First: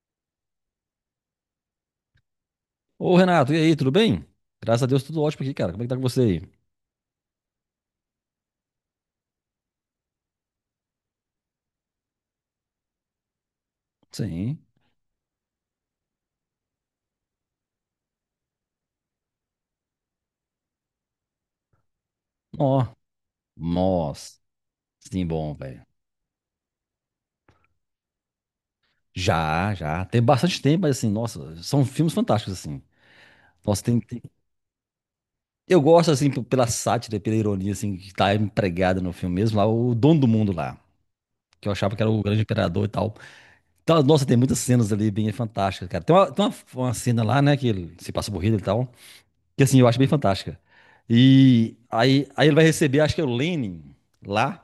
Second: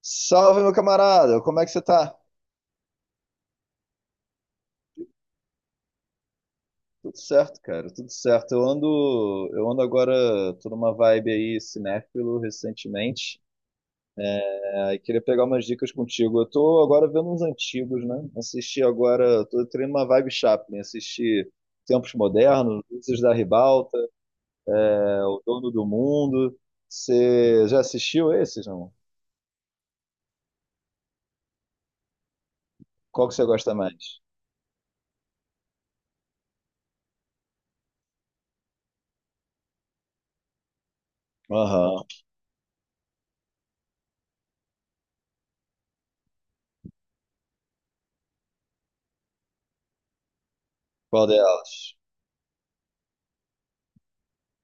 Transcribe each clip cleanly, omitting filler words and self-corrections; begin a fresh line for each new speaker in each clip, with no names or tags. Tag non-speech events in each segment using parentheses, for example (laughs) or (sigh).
Salve, meu camarada! Como é que você tá?
Ô Renato, e aí, tudo bem? Graças a Deus, tudo ótimo aqui, cara. Como é que tá com você aí?
Tudo certo, cara, tudo certo. Eu ando agora, tô numa vibe aí cinéfilo recentemente.
Sim.
Aí queria pegar umas dicas contigo. Eu tô agora vendo uns antigos, né? Assisti agora, tô tendo uma vibe Chaplin, assisti Tempos Modernos,
Ó,
Luzes da Ribalta,
nossa, sim,
O
bom,
Dono
velho.
do Mundo. Você já assistiu esses, não?
Já, já. Tem bastante tempo, mas assim, nossa, são filmes fantásticos, assim.
Qual que você gosta
Nossa, tem,
mais?
tem- Eu gosto, assim, pela sátira, pela ironia, assim, que tá empregada no filme mesmo, lá, o dono do mundo lá, que eu achava que
Aham.
era o grande imperador e tal. Então, nossa, tem muitas cenas ali bem fantásticas, cara. Uma cena lá, né, que ele se passa por Hitler e tal. Que assim, eu acho bem fantástica.
Qual
E
delas?
aí, aí ele vai receber, acho que é o Lenin lá.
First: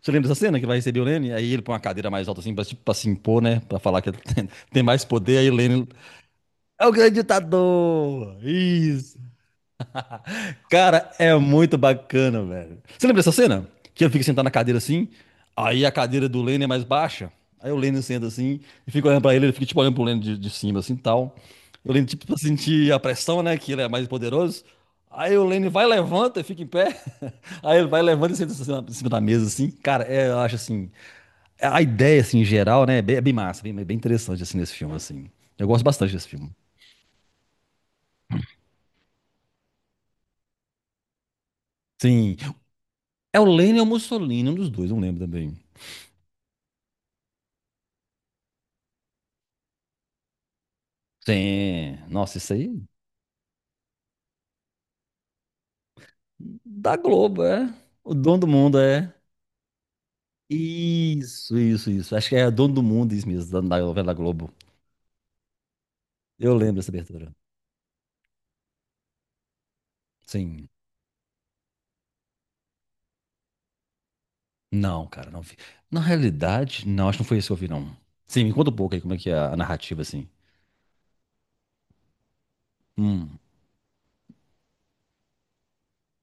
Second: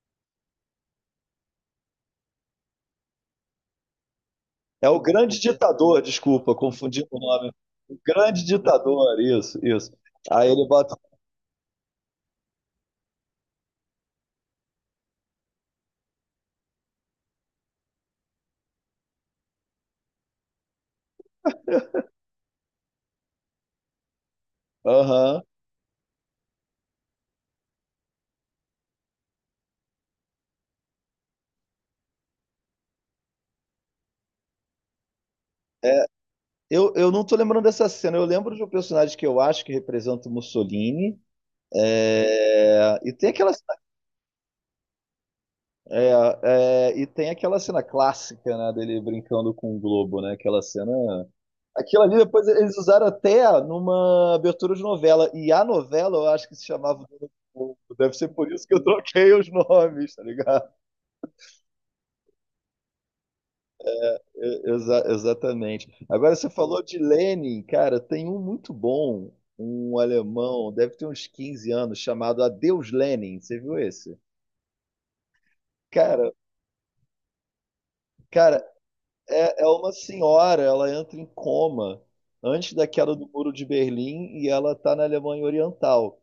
Você lembra dessa cena que ele vai receber o Lenin? Aí ele põe uma cadeira mais alta assim, pra, tipo, pra se impor, né? Pra falar que ele (laughs) tem
É o
mais poder.
grande
Aí o Lenin.
ditador, desculpa,
É o
confundi
grande
o nome. O
ditador!
grande
Isso!
ditador, isso, isso. Aí ele bota.
Cara, é muito bacana, velho. Você lembra dessa cena? Que ele fica sentado na cadeira assim, aí a cadeira do Lenny é mais baixa, aí o Lenny senta assim e fica olhando pra ele, ele fica tipo olhando pro Lenny de cima assim tal. O Lenny tipo pra sentir a pressão, né, que ele é mais poderoso. Aí
Aham.
o Lenny vai, levanta e fica em pé. (laughs) Aí ele vai, levanta e senta assim em cima da mesa assim. Cara, é, eu acho assim, a ideia assim em geral, né, é bem massa, bem interessante assim nesse filme assim. Eu gosto bastante desse filme.
Eu não tô lembrando dessa cena. Eu lembro de um personagem que eu acho que representa o Mussolini.
Sim.
É, e tem
É o
aquela,
Lenny ou o Mussolini, um dos dois, não lembro também.
e tem aquela cena clássica, né, dele brincando com o Globo, né? Aquela cena.
Sim,
Aquilo ali
nossa,
depois
isso aí
eles usaram até numa abertura de novela. E a novela eu acho que se
da
chamava Dono
Globo,
do
é.
Mundo.
O
Deve ser
dono do
por isso que
mundo
eu
é.
troquei os nomes, tá ligado?
Isso, isso, isso. Acho que é dono do mundo, isso mesmo, da novela da Globo.
Exatamente. Agora você
Eu lembro
falou
dessa
de
abertura.
Lenin, cara, tem um muito bom, um
Sim.
alemão, deve ter uns 15 anos, chamado Adeus Lenin. Você viu esse?
Não, cara, não vi. Na
Cara,
realidade, não, acho que não foi isso que eu vi, não. Sim, me
cara,
conta um pouco aí como é que é a
é uma
narrativa, assim.
senhora, ela entra em coma antes da queda do
Hum,
Muro de Berlim e ela tá na Alemanha Oriental.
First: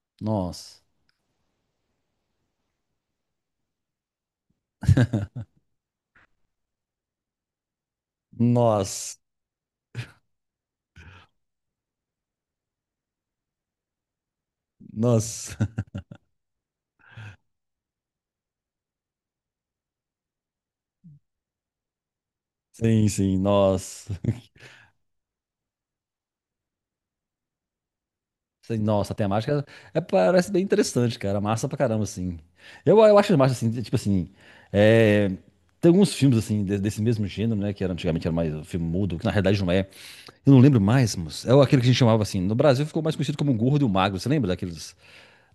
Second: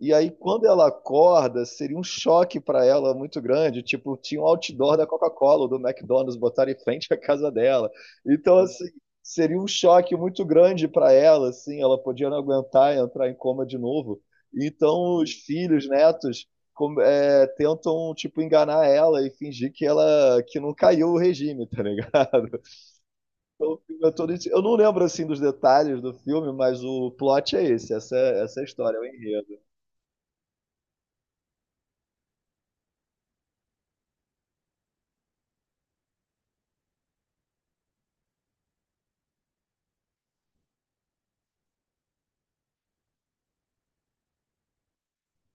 E aí, quando
nossa.
ela acorda, seria um choque para ela muito grande. Tipo, tinha um outdoor da Coca-Cola, ou do McDonald's, botaram em frente à casa dela. Então, assim,
Nossa.
seria um choque muito grande para ela, assim, ela podia não aguentar e entrar em coma de novo. Então, os
Nossa. (laughs)
filhos, netos, tentam, tipo, enganar ela e fingir que ela que não caiu o regime, tá ligado? (laughs)
Sim, sim,
Então, o filme é
nossa.
todo... Eu não lembro, assim, dos detalhes do filme, mas o plot é esse, essa é a
Sei,
história, é o
nossa, a
enredo.
temática é, parece bem interessante, cara. Massa pra caramba, assim. Eu acho massa, assim, tipo assim. É, tem alguns filmes, assim, desse mesmo gênero, né? Que era, antigamente era mais um filme mudo, que na realidade não é. Eu não lembro mais, moço. É aquele que a gente chamava assim. No Brasil ficou mais conhecido como o Gordo e o Magro. Você lembra daqueles,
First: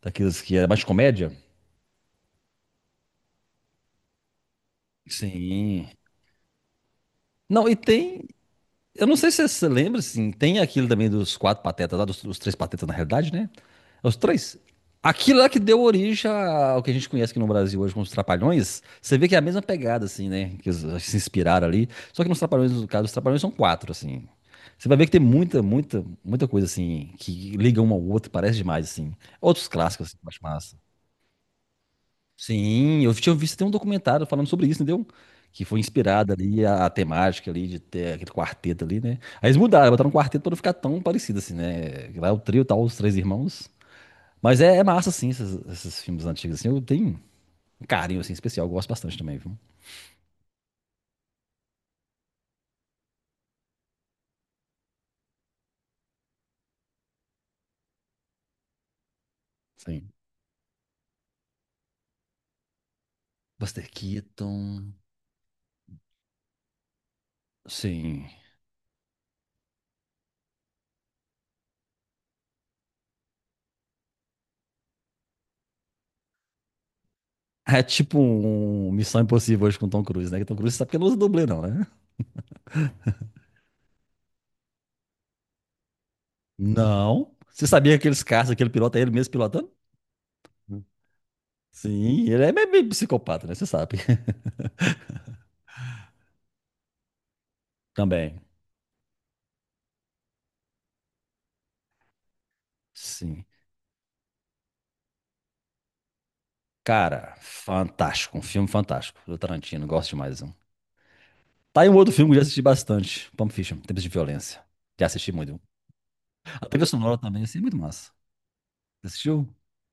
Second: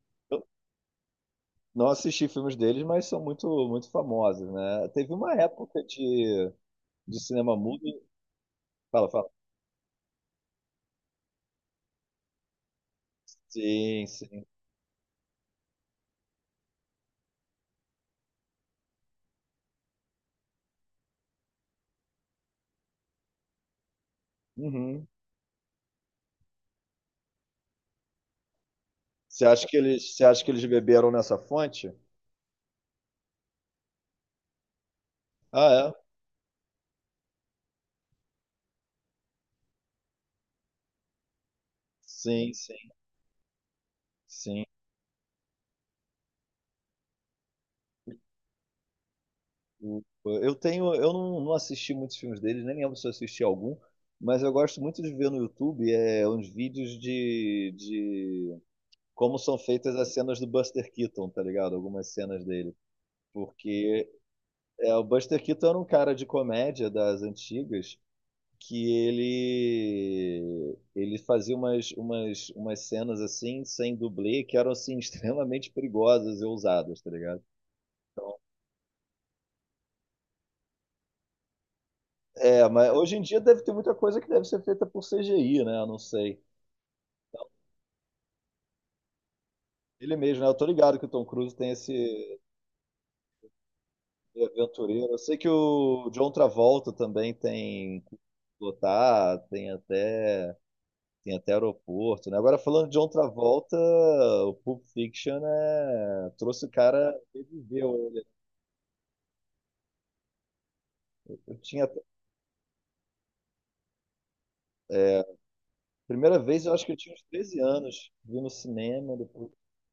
daqueles que era mais comédia?
Não assisti filmes deles, mas são muito, muito famosos, né? Teve uma época
Sim.
de cinema
Não, e
mudo.
tem. Eu
Fala,
não
fala.
sei se você lembra, assim, tem aquilo também dos quatro patetas lá, dos três patetas na realidade, né?
Sim,
Os
sim.
três. Aquilo lá que deu origem ao que a gente conhece aqui no Brasil hoje como os Trapalhões. Você vê que é a mesma pegada, assim, né? Que se inspiraram ali. Só que nos Trapalhões, no caso, os Trapalhões são quatro, assim. Você vai ver
Uhum.
que tem muita, muita, muita coisa, assim, que liga um ao outro, parece demais, assim. Outros clássicos, assim,
Você
que eu acho
acha que eles
massa.
beberam nessa fonte?
Sim, eu tinha visto até um documentário falando sobre isso, entendeu? Que
Ah,
foi
é?
inspirada ali a temática ali de ter aquele quarteto ali, né? Aí eles mudaram, botaram um quarteto pra não ficar tão parecido assim, né? Lá é o
Sim,
trio, tal,
sim,
os três irmãos. Mas
sim.
é massa, assim, esses filmes antigos, assim. Eu tenho um carinho, assim, especial. Eu gosto bastante também, viu?
O- Eu tenho, eu não, não assisti muitos filmes deles, nem lembro se eu assisti algum, mas eu gosto muito de ver no YouTube uns vídeos de como são feitas
Sim.
as cenas do Buster Keaton, tá ligado? Algumas cenas dele.
Buster
Porque é,
Keaton.
o Buster Keaton era um cara de comédia das antigas
Sim.
que ele fazia umas cenas assim sem dublê que eram assim (laughs) extremamente perigosas e ousadas, tá ligado?
É tipo um Missão Impossível hoje com Tom Cruise, né? Que Tom Cruise sabe que ele não usa dublê, não, né?
É, mas hoje em dia deve ter muita coisa que deve ser feita por CGI, né? Eu não sei.
Não. Você sabia que aqueles caras, aquele piloto, é ele mesmo pilotando?
Ele mesmo, né? Eu tô ligado que o Tom Cruise tem
Sim,
esse
ele é meio psicopata, né? Você sabe.
aventureiro. Eu sei que o John Travolta também
(laughs)
tem
Também.
pilotar, tem até tem até aeroporto, né? Agora, falando de John
Sim.
Travolta, o Pulp Fiction né, trouxe o cara,
Cara,
reviveu ele.
fantástico. Um filme fantástico do Tarantino. Gosto demais. Um.
Eu
Tá
tinha,
aí um outro filme que eu já assisti bastante. Pulp Fiction, Tempos de Violência. Já assisti muito.
primeira vez,
A
eu acho
trilha
que eu tinha
sonora
uns
também,
13
assim, é muito
anos,
massa.
vi no
Você
cinema,
assistiu?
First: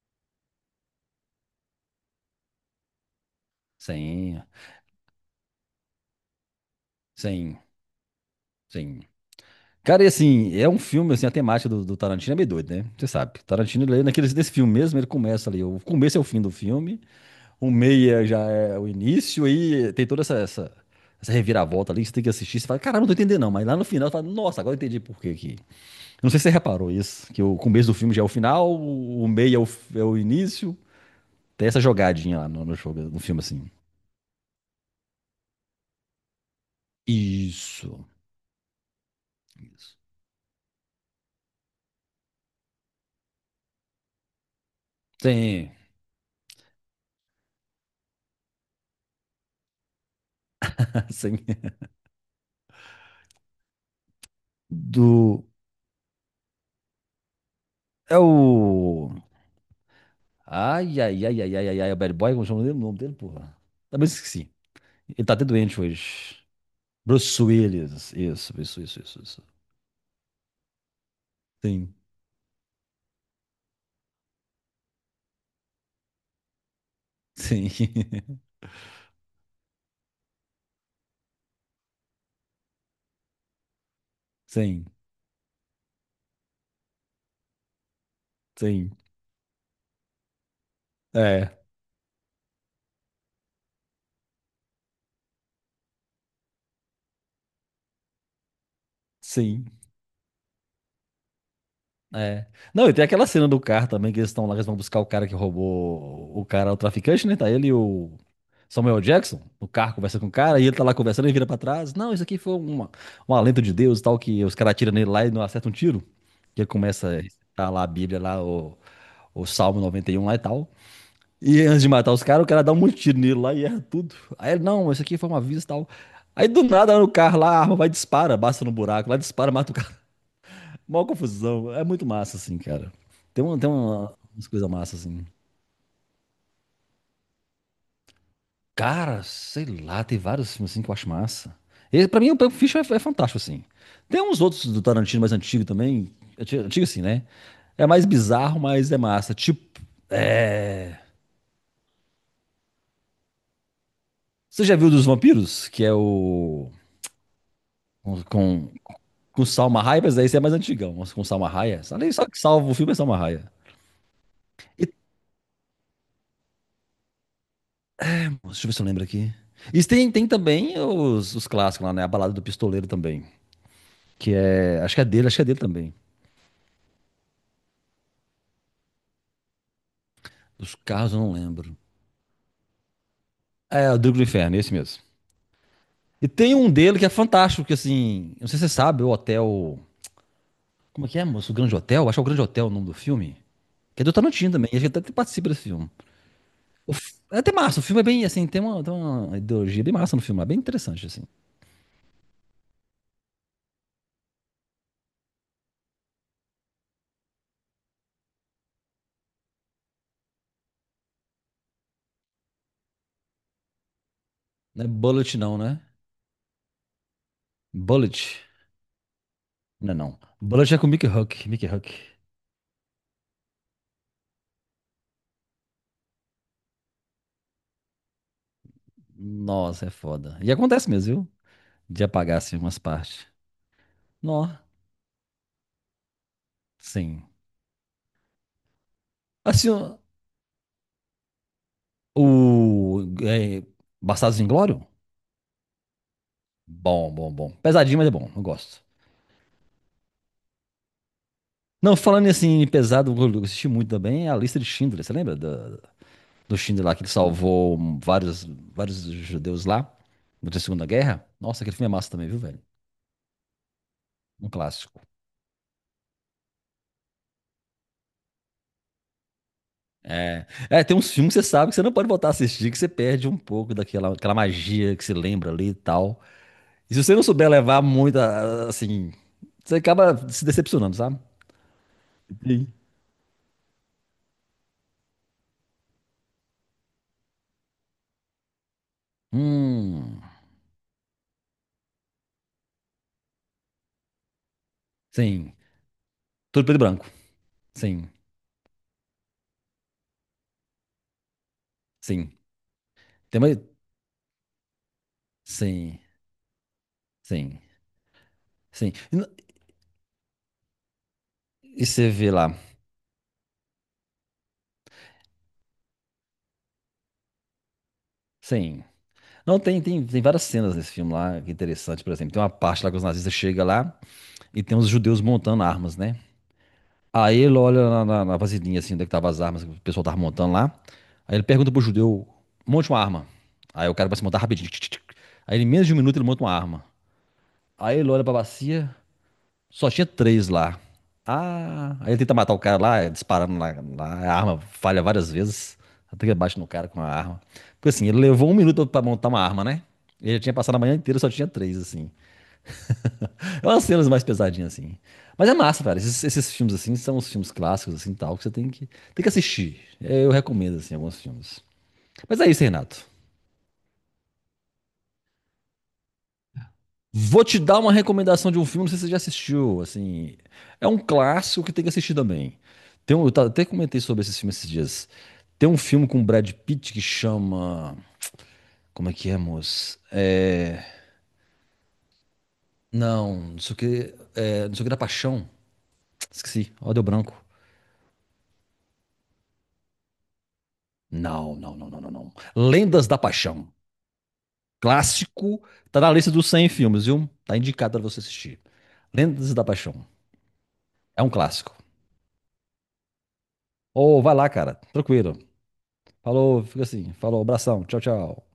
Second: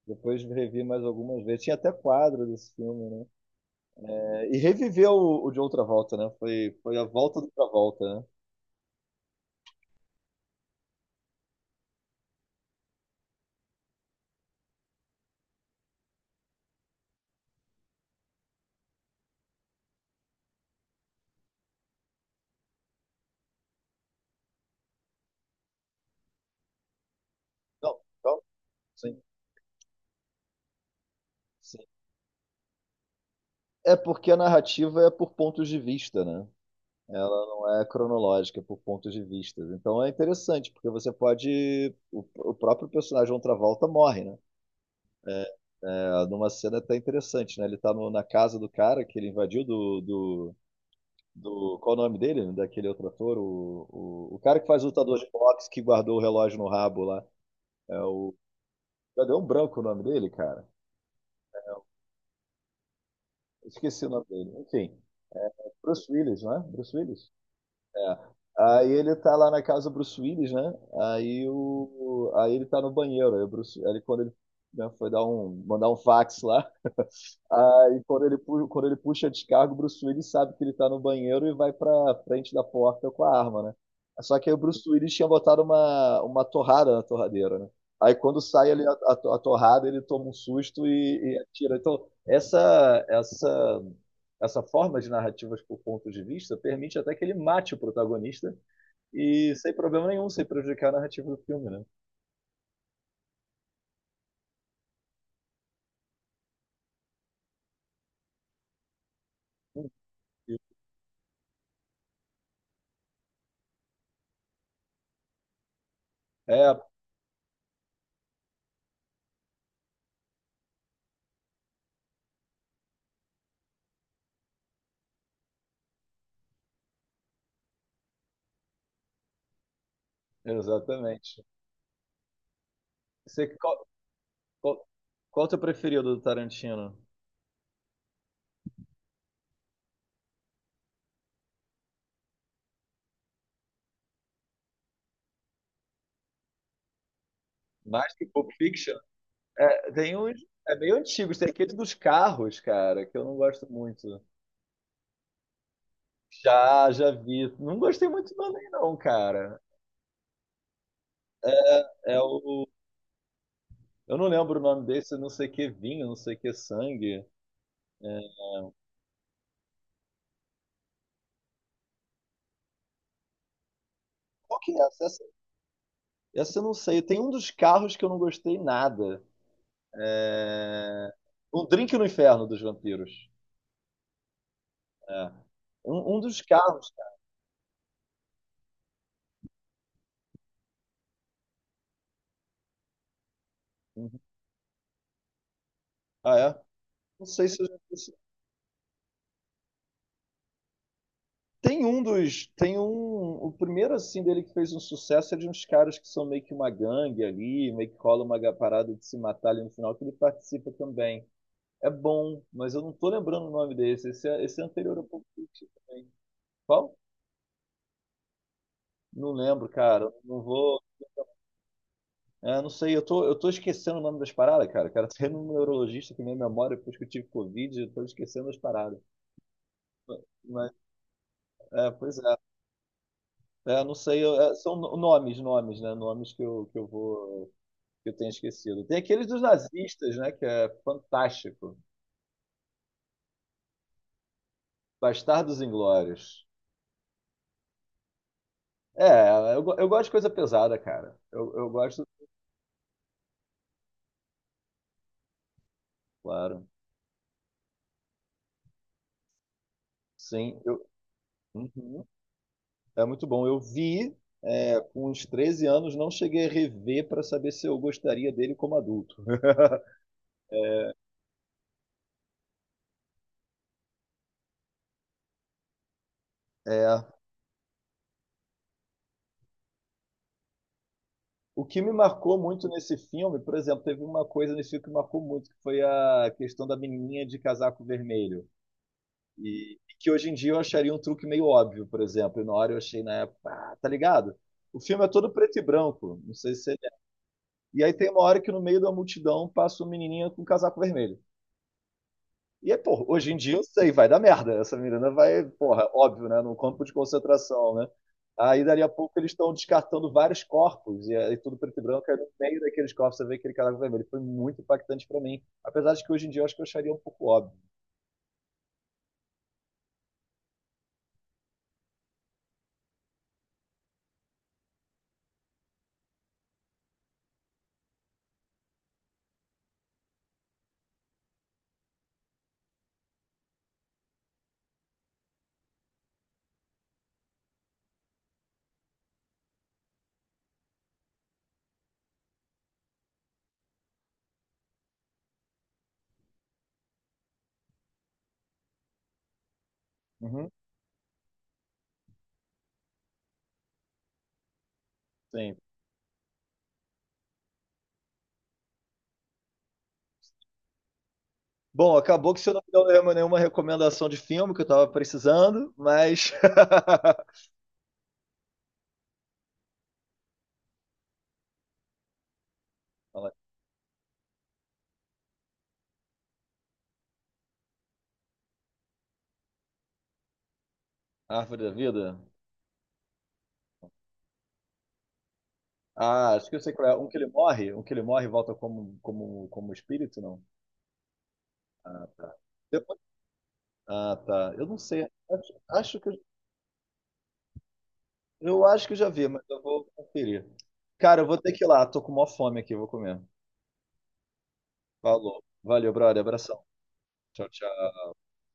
depois revi mais algumas vezes. Tinha até quadro desse filme, né?
Sim,
É, e reviveu o John Travolta, né? Foi, foi a volta do
sim,
Travolta, né?
sim. Cara, e assim, é um filme, assim, a temática do Tarantino é meio doido, né? Você sabe. Tarantino, ele, naquele, nesse filme mesmo, ele começa ali. O começo é o fim do filme. O meia já é o início, aí tem toda essa, essa reviravolta ali que você tem que assistir. Você fala, caramba, não tô entendendo não. Mas lá no final você fala, nossa, agora eu entendi por quê que. Eu não sei se você reparou isso, que o começo do
Não,
filme já é o
não,
final,
sim,
o meia é o, é o início. Tem essa
sim.
jogadinha lá no jogo, no filme assim.
É porque a narrativa é por pontos de vista, né? Ela não é
Isso.
cronológica por pontos de vista.
Isso.
Então é interessante, porque você pode. O próprio personagem John Travolta morre, né?
Sim.
É, numa cena até interessante, né? Ele tá na casa do cara que ele invadiu
(laughs) Assim.
Qual é o nome dele? Daquele outro ator? O cara que faz lutador de
Do.
boxe que guardou o relógio no rabo lá. É
É
o.
o.
Cadê um branco o nome dele, cara?
Ai, ai, ai, ai, ai, ai, ai, é o Bad Boy, como chama o nome dele? O nome dele, porra.
Esqueci
Também
o nome dele.
esqueci.
Enfim.
Ele tá até doente
Bruce
hoje.
Willis, né? Bruce Willis?
Bruce Willis.
É,
Isso, isso,
aí
isso,
ele
isso,
tá
isso.
lá na casa do Bruce Willis, né? Aí,
Sim,
o, aí ele tá no banheiro. Aí, o Bruce, aí ele- quando ele né, foi dar um, mandar um fax lá,
sim,
aí quando ele,
(laughs)
quando ele puxa a descarga, o Bruce Willis sabe que ele tá no banheiro e vai pra frente da porta com a arma, né? Só que aí o
sim,
Bruce Willis tinha botado uma torrada na torradeira, né? Aí quando sai ali
sim,
a torrada, ele toma um susto e
é,
atira. Então, essa forma de narrativas por pontos de vista permite até que ele mate o protagonista e
sim,
sem problema nenhum, sem prejudicar a narrativa do filme, né?
é. Não, e tem aquela cena do carro também, que eles estão lá, eles vão buscar o cara que roubou o cara, o traficante, né? Tá ele e o Samuel Jackson, no carro, conversa com o cara, e ele tá lá conversando, ele vira pra trás, não, isso aqui foi uma, um alento de Deus e tal, que os caras atiram nele lá e não acertam um tiro, que ele
É,
começa a recitar lá a Bíblia, lá o Salmo 91 lá e tal. E antes de matar os caras, o cara dá um monte de tiro nele lá e erra tudo. Aí ele, não, isso aqui foi uma aviso e tal. Aí do nada no carro lá, a arma vai e dispara, basta no buraco, lá dispara, mata o cara. (laughs) Mó
exatamente.
confusão. É muito massa, assim, cara. Tem,
Você,
uma, tem
qual,
uma, umas coisas
qual,
massas, assim.
qual é o teu preferido do Tarantino?
Cara, sei lá, tem vários filmes assim que eu acho massa. Ele, pra mim, o Pulp Fiction é fantástico, assim. Tem uns outros do Tarantino mais antigo também. Antigo assim, né? É mais
Mais que Pulp
bizarro, mas
Fiction.
é massa. Tipo,
É, tem uns. É meio
é...
antigos. Tem aquele dos carros, cara, que eu não gosto muito.
Você já viu dos vampiros? Que é o...
Já, já vi. Não gostei
Com,
muito
com
também, não,
Com
cara.
Salma Hayek, mas daí esse é mais antigão. Mas com Salma Hayek. Ali
É
só que
o.
salva o filme é Salma Hayek.
Eu não lembro o
E,
nome desse, não sei que vinho, não sei que sangue. É,
deixa eu ver se eu lembro aqui. E tem também os clássicos lá, né? A Balada do Pistoleiro também. Que
qual que
é.
é
Acho que
essa?
é dele, acho que é dele também.
Essa eu não sei. Tem um dos carros que eu não gostei nada.
Dos carros
É,
eu não
Um
lembro.
Drink no Inferno dos Vampiros.
É, o Drigo do Inferno, esse mesmo.
É. Um
E
dos
tem um
carros.
dele que é fantástico, que assim. Não sei se você sabe, o Hotel. Como é que é, moço? O Grande Hotel? Acho que é o Grande Hotel o nome do filme. Que é do
Uhum.
Tarantino também. Ele A gente até participa desse filme.
Ah, é? Não
É
sei
até
se eu já
massa, o
vi
filme é bem assim, tem uma, ideologia bem massa no filme, é bem interessante, assim.
tem um dos. Tem um. O primeiro, assim, dele que fez um sucesso é de uns caras que são meio que uma gangue ali, meio que cola uma parada de se matar ali no final, que ele participa também. É bom, mas eu não tô lembrando o nome desse. Esse é
Não é
anterior ao Pulp
bullet, não,
Fiction
né?
também. Qual?
Bullet?
Não lembro,
Não,
cara.
não.
Não
Bullet
vou.
é com o Mickey Huck. Mickey Huck.
É, não sei, eu tô esquecendo o nome das paradas, cara. Cara, tô indo no neurologista que minha memória, depois que eu tive Covid, eu tô esquecendo as paradas.
Nossa, é foda. E
Mas,
acontece mesmo, viu?
é,
De
pois
apagar,
é.
assim, umas partes.
É, não sei,
Nó.
são nomes, nomes, né? Nomes que eu
Sim.
vou. Que eu tenho esquecido. Tem aquele dos
Assim, ó,
nazistas, né? Que é fantástico.
o... É, Bastardos Inglórios?
Bastardos Inglórios.
Bom, bom, bom. Pesadinho, mas é bom. Eu gosto.
É, eu, eu gosto de coisa pesada, cara. Eu
Não,
gosto,
falando assim, em assim, pesado, eu assisti muito também a lista de Schindler. Você lembra do
claro.
Schindler lá, que ele salvou vários, vários judeus lá durante
Sim,
a
eu,
Segunda Guerra? Nossa, aquele filme é
uhum.
massa também, viu, velho?
É muito bom. Eu vi
Um clássico.
com uns 13 anos, não cheguei a rever para saber se eu gostaria dele como adulto.
É. É, tem uns filmes que você sabe que você não pode voltar a assistir, que você perde um pouco daquela aquela magia que você lembra ali e tal. E se
É.
você não souber levar muito, assim, você acaba se decepcionando, sabe?
O que me marcou muito
Sim.
nesse filme, por exemplo, teve uma coisa nesse filme que marcou muito, que foi a questão da menininha de casaco vermelho. E que
Hum,
hoje em dia eu acharia um truque meio óbvio, por exemplo. E na hora eu achei na época, ah, tá ligado? O filme é todo
sim.
preto e branco, não sei se
Tudo
você
preto e
lembra.
branco.
E aí
Sim,
tem uma hora que no meio da multidão passa uma menininha com um casaco vermelho.
sim.
E aí, pô, hoje em
Tem
dia
mais...
eu sei, vai dar merda. Essa menina vai, porra,
Sim,
óbvio, né? Num campo de
sim,
concentração, né? Aí dali a
sim. E,
pouco
n-
eles estão descartando vários corpos, e aí tudo preto e
e
branco,
você
aí no
vê lá.
meio daqueles corpos você vê aquele casaco vermelho. Foi muito impactante pra mim. Apesar de que hoje em dia eu acho que eu acharia um pouco óbvio.
Sim. Não, tem várias cenas nesse filme lá, que é interessante, por exemplo. Tem uma parte lá que os nazistas chegam lá e tem os judeus montando armas, né? Aí ele olha na vasilhinha, assim, onde é que tava as armas que o pessoal tava montando lá. Aí ele pergunta pro judeu, monte uma arma. Aí o cara vai se montar rapidinho. Tch, tch, tch. Aí em menos de 1 minuto ele monta uma arma. Aí ele olha pra bacia, só tinha três lá. Ah, aí ele tenta matar o cara lá, é disparando lá, lá. A arma falha várias vezes. Até que ele bate no cara com a arma. Porque assim, ele levou 1 minuto pra montar uma arma, né? Ele já
Uhum,
tinha passado a manhã inteira, só tinha três, assim. É umas cenas mais pesadinhas, assim. Mas é
sim.
massa, cara. Esses filmes, assim, são os filmes clássicos, assim, tal, que você tem que, assistir. É, eu recomendo, assim, alguns filmes.
Bom, acabou
Mas
que
é
você não
isso,
me deu
Renato.
nenhuma recomendação de filme que eu tava precisando, mas. (laughs)
Vou te dar uma recomendação de um filme, não sei se você já assistiu, assim. É um clássico que tem que assistir também. Tem um,
Fala,
até comentei sobre esse filme esses dias. Tem um filme com o Brad Pitt que chama... Como é que é, moço? É...
Árvore da Vida?
Não, não sei o que... É, não sei o que da Paixão.
Ah, acho que eu
Esqueci.
sei qual
Ó,
é.
deu
Um que ele
branco.
morre? Um que ele morre e volta como, como espírito, não?
Não, não, não, não,
Ah,
não, não.
tá. Depois-
Lendas da Paixão.
Ah, tá. Eu não sei.
Clássico.
Acho
Tá
que
na lista dos 100 filmes, viu? Tá indicado pra você assistir.
eu acho que eu já vi, mas
Lendas
eu
da
vou
Paixão.
conferir. Cara,
É
eu
um
vou ter que ir
clássico.
lá. Tô com maior fome aqui, eu vou comer.
Ô, vai lá, cara. Tranquilo.
Falou. Valeu, brother. Abração.
Falou, fica assim. Falou,
Tchau,
abração.
tchau.
Tchau, tchau.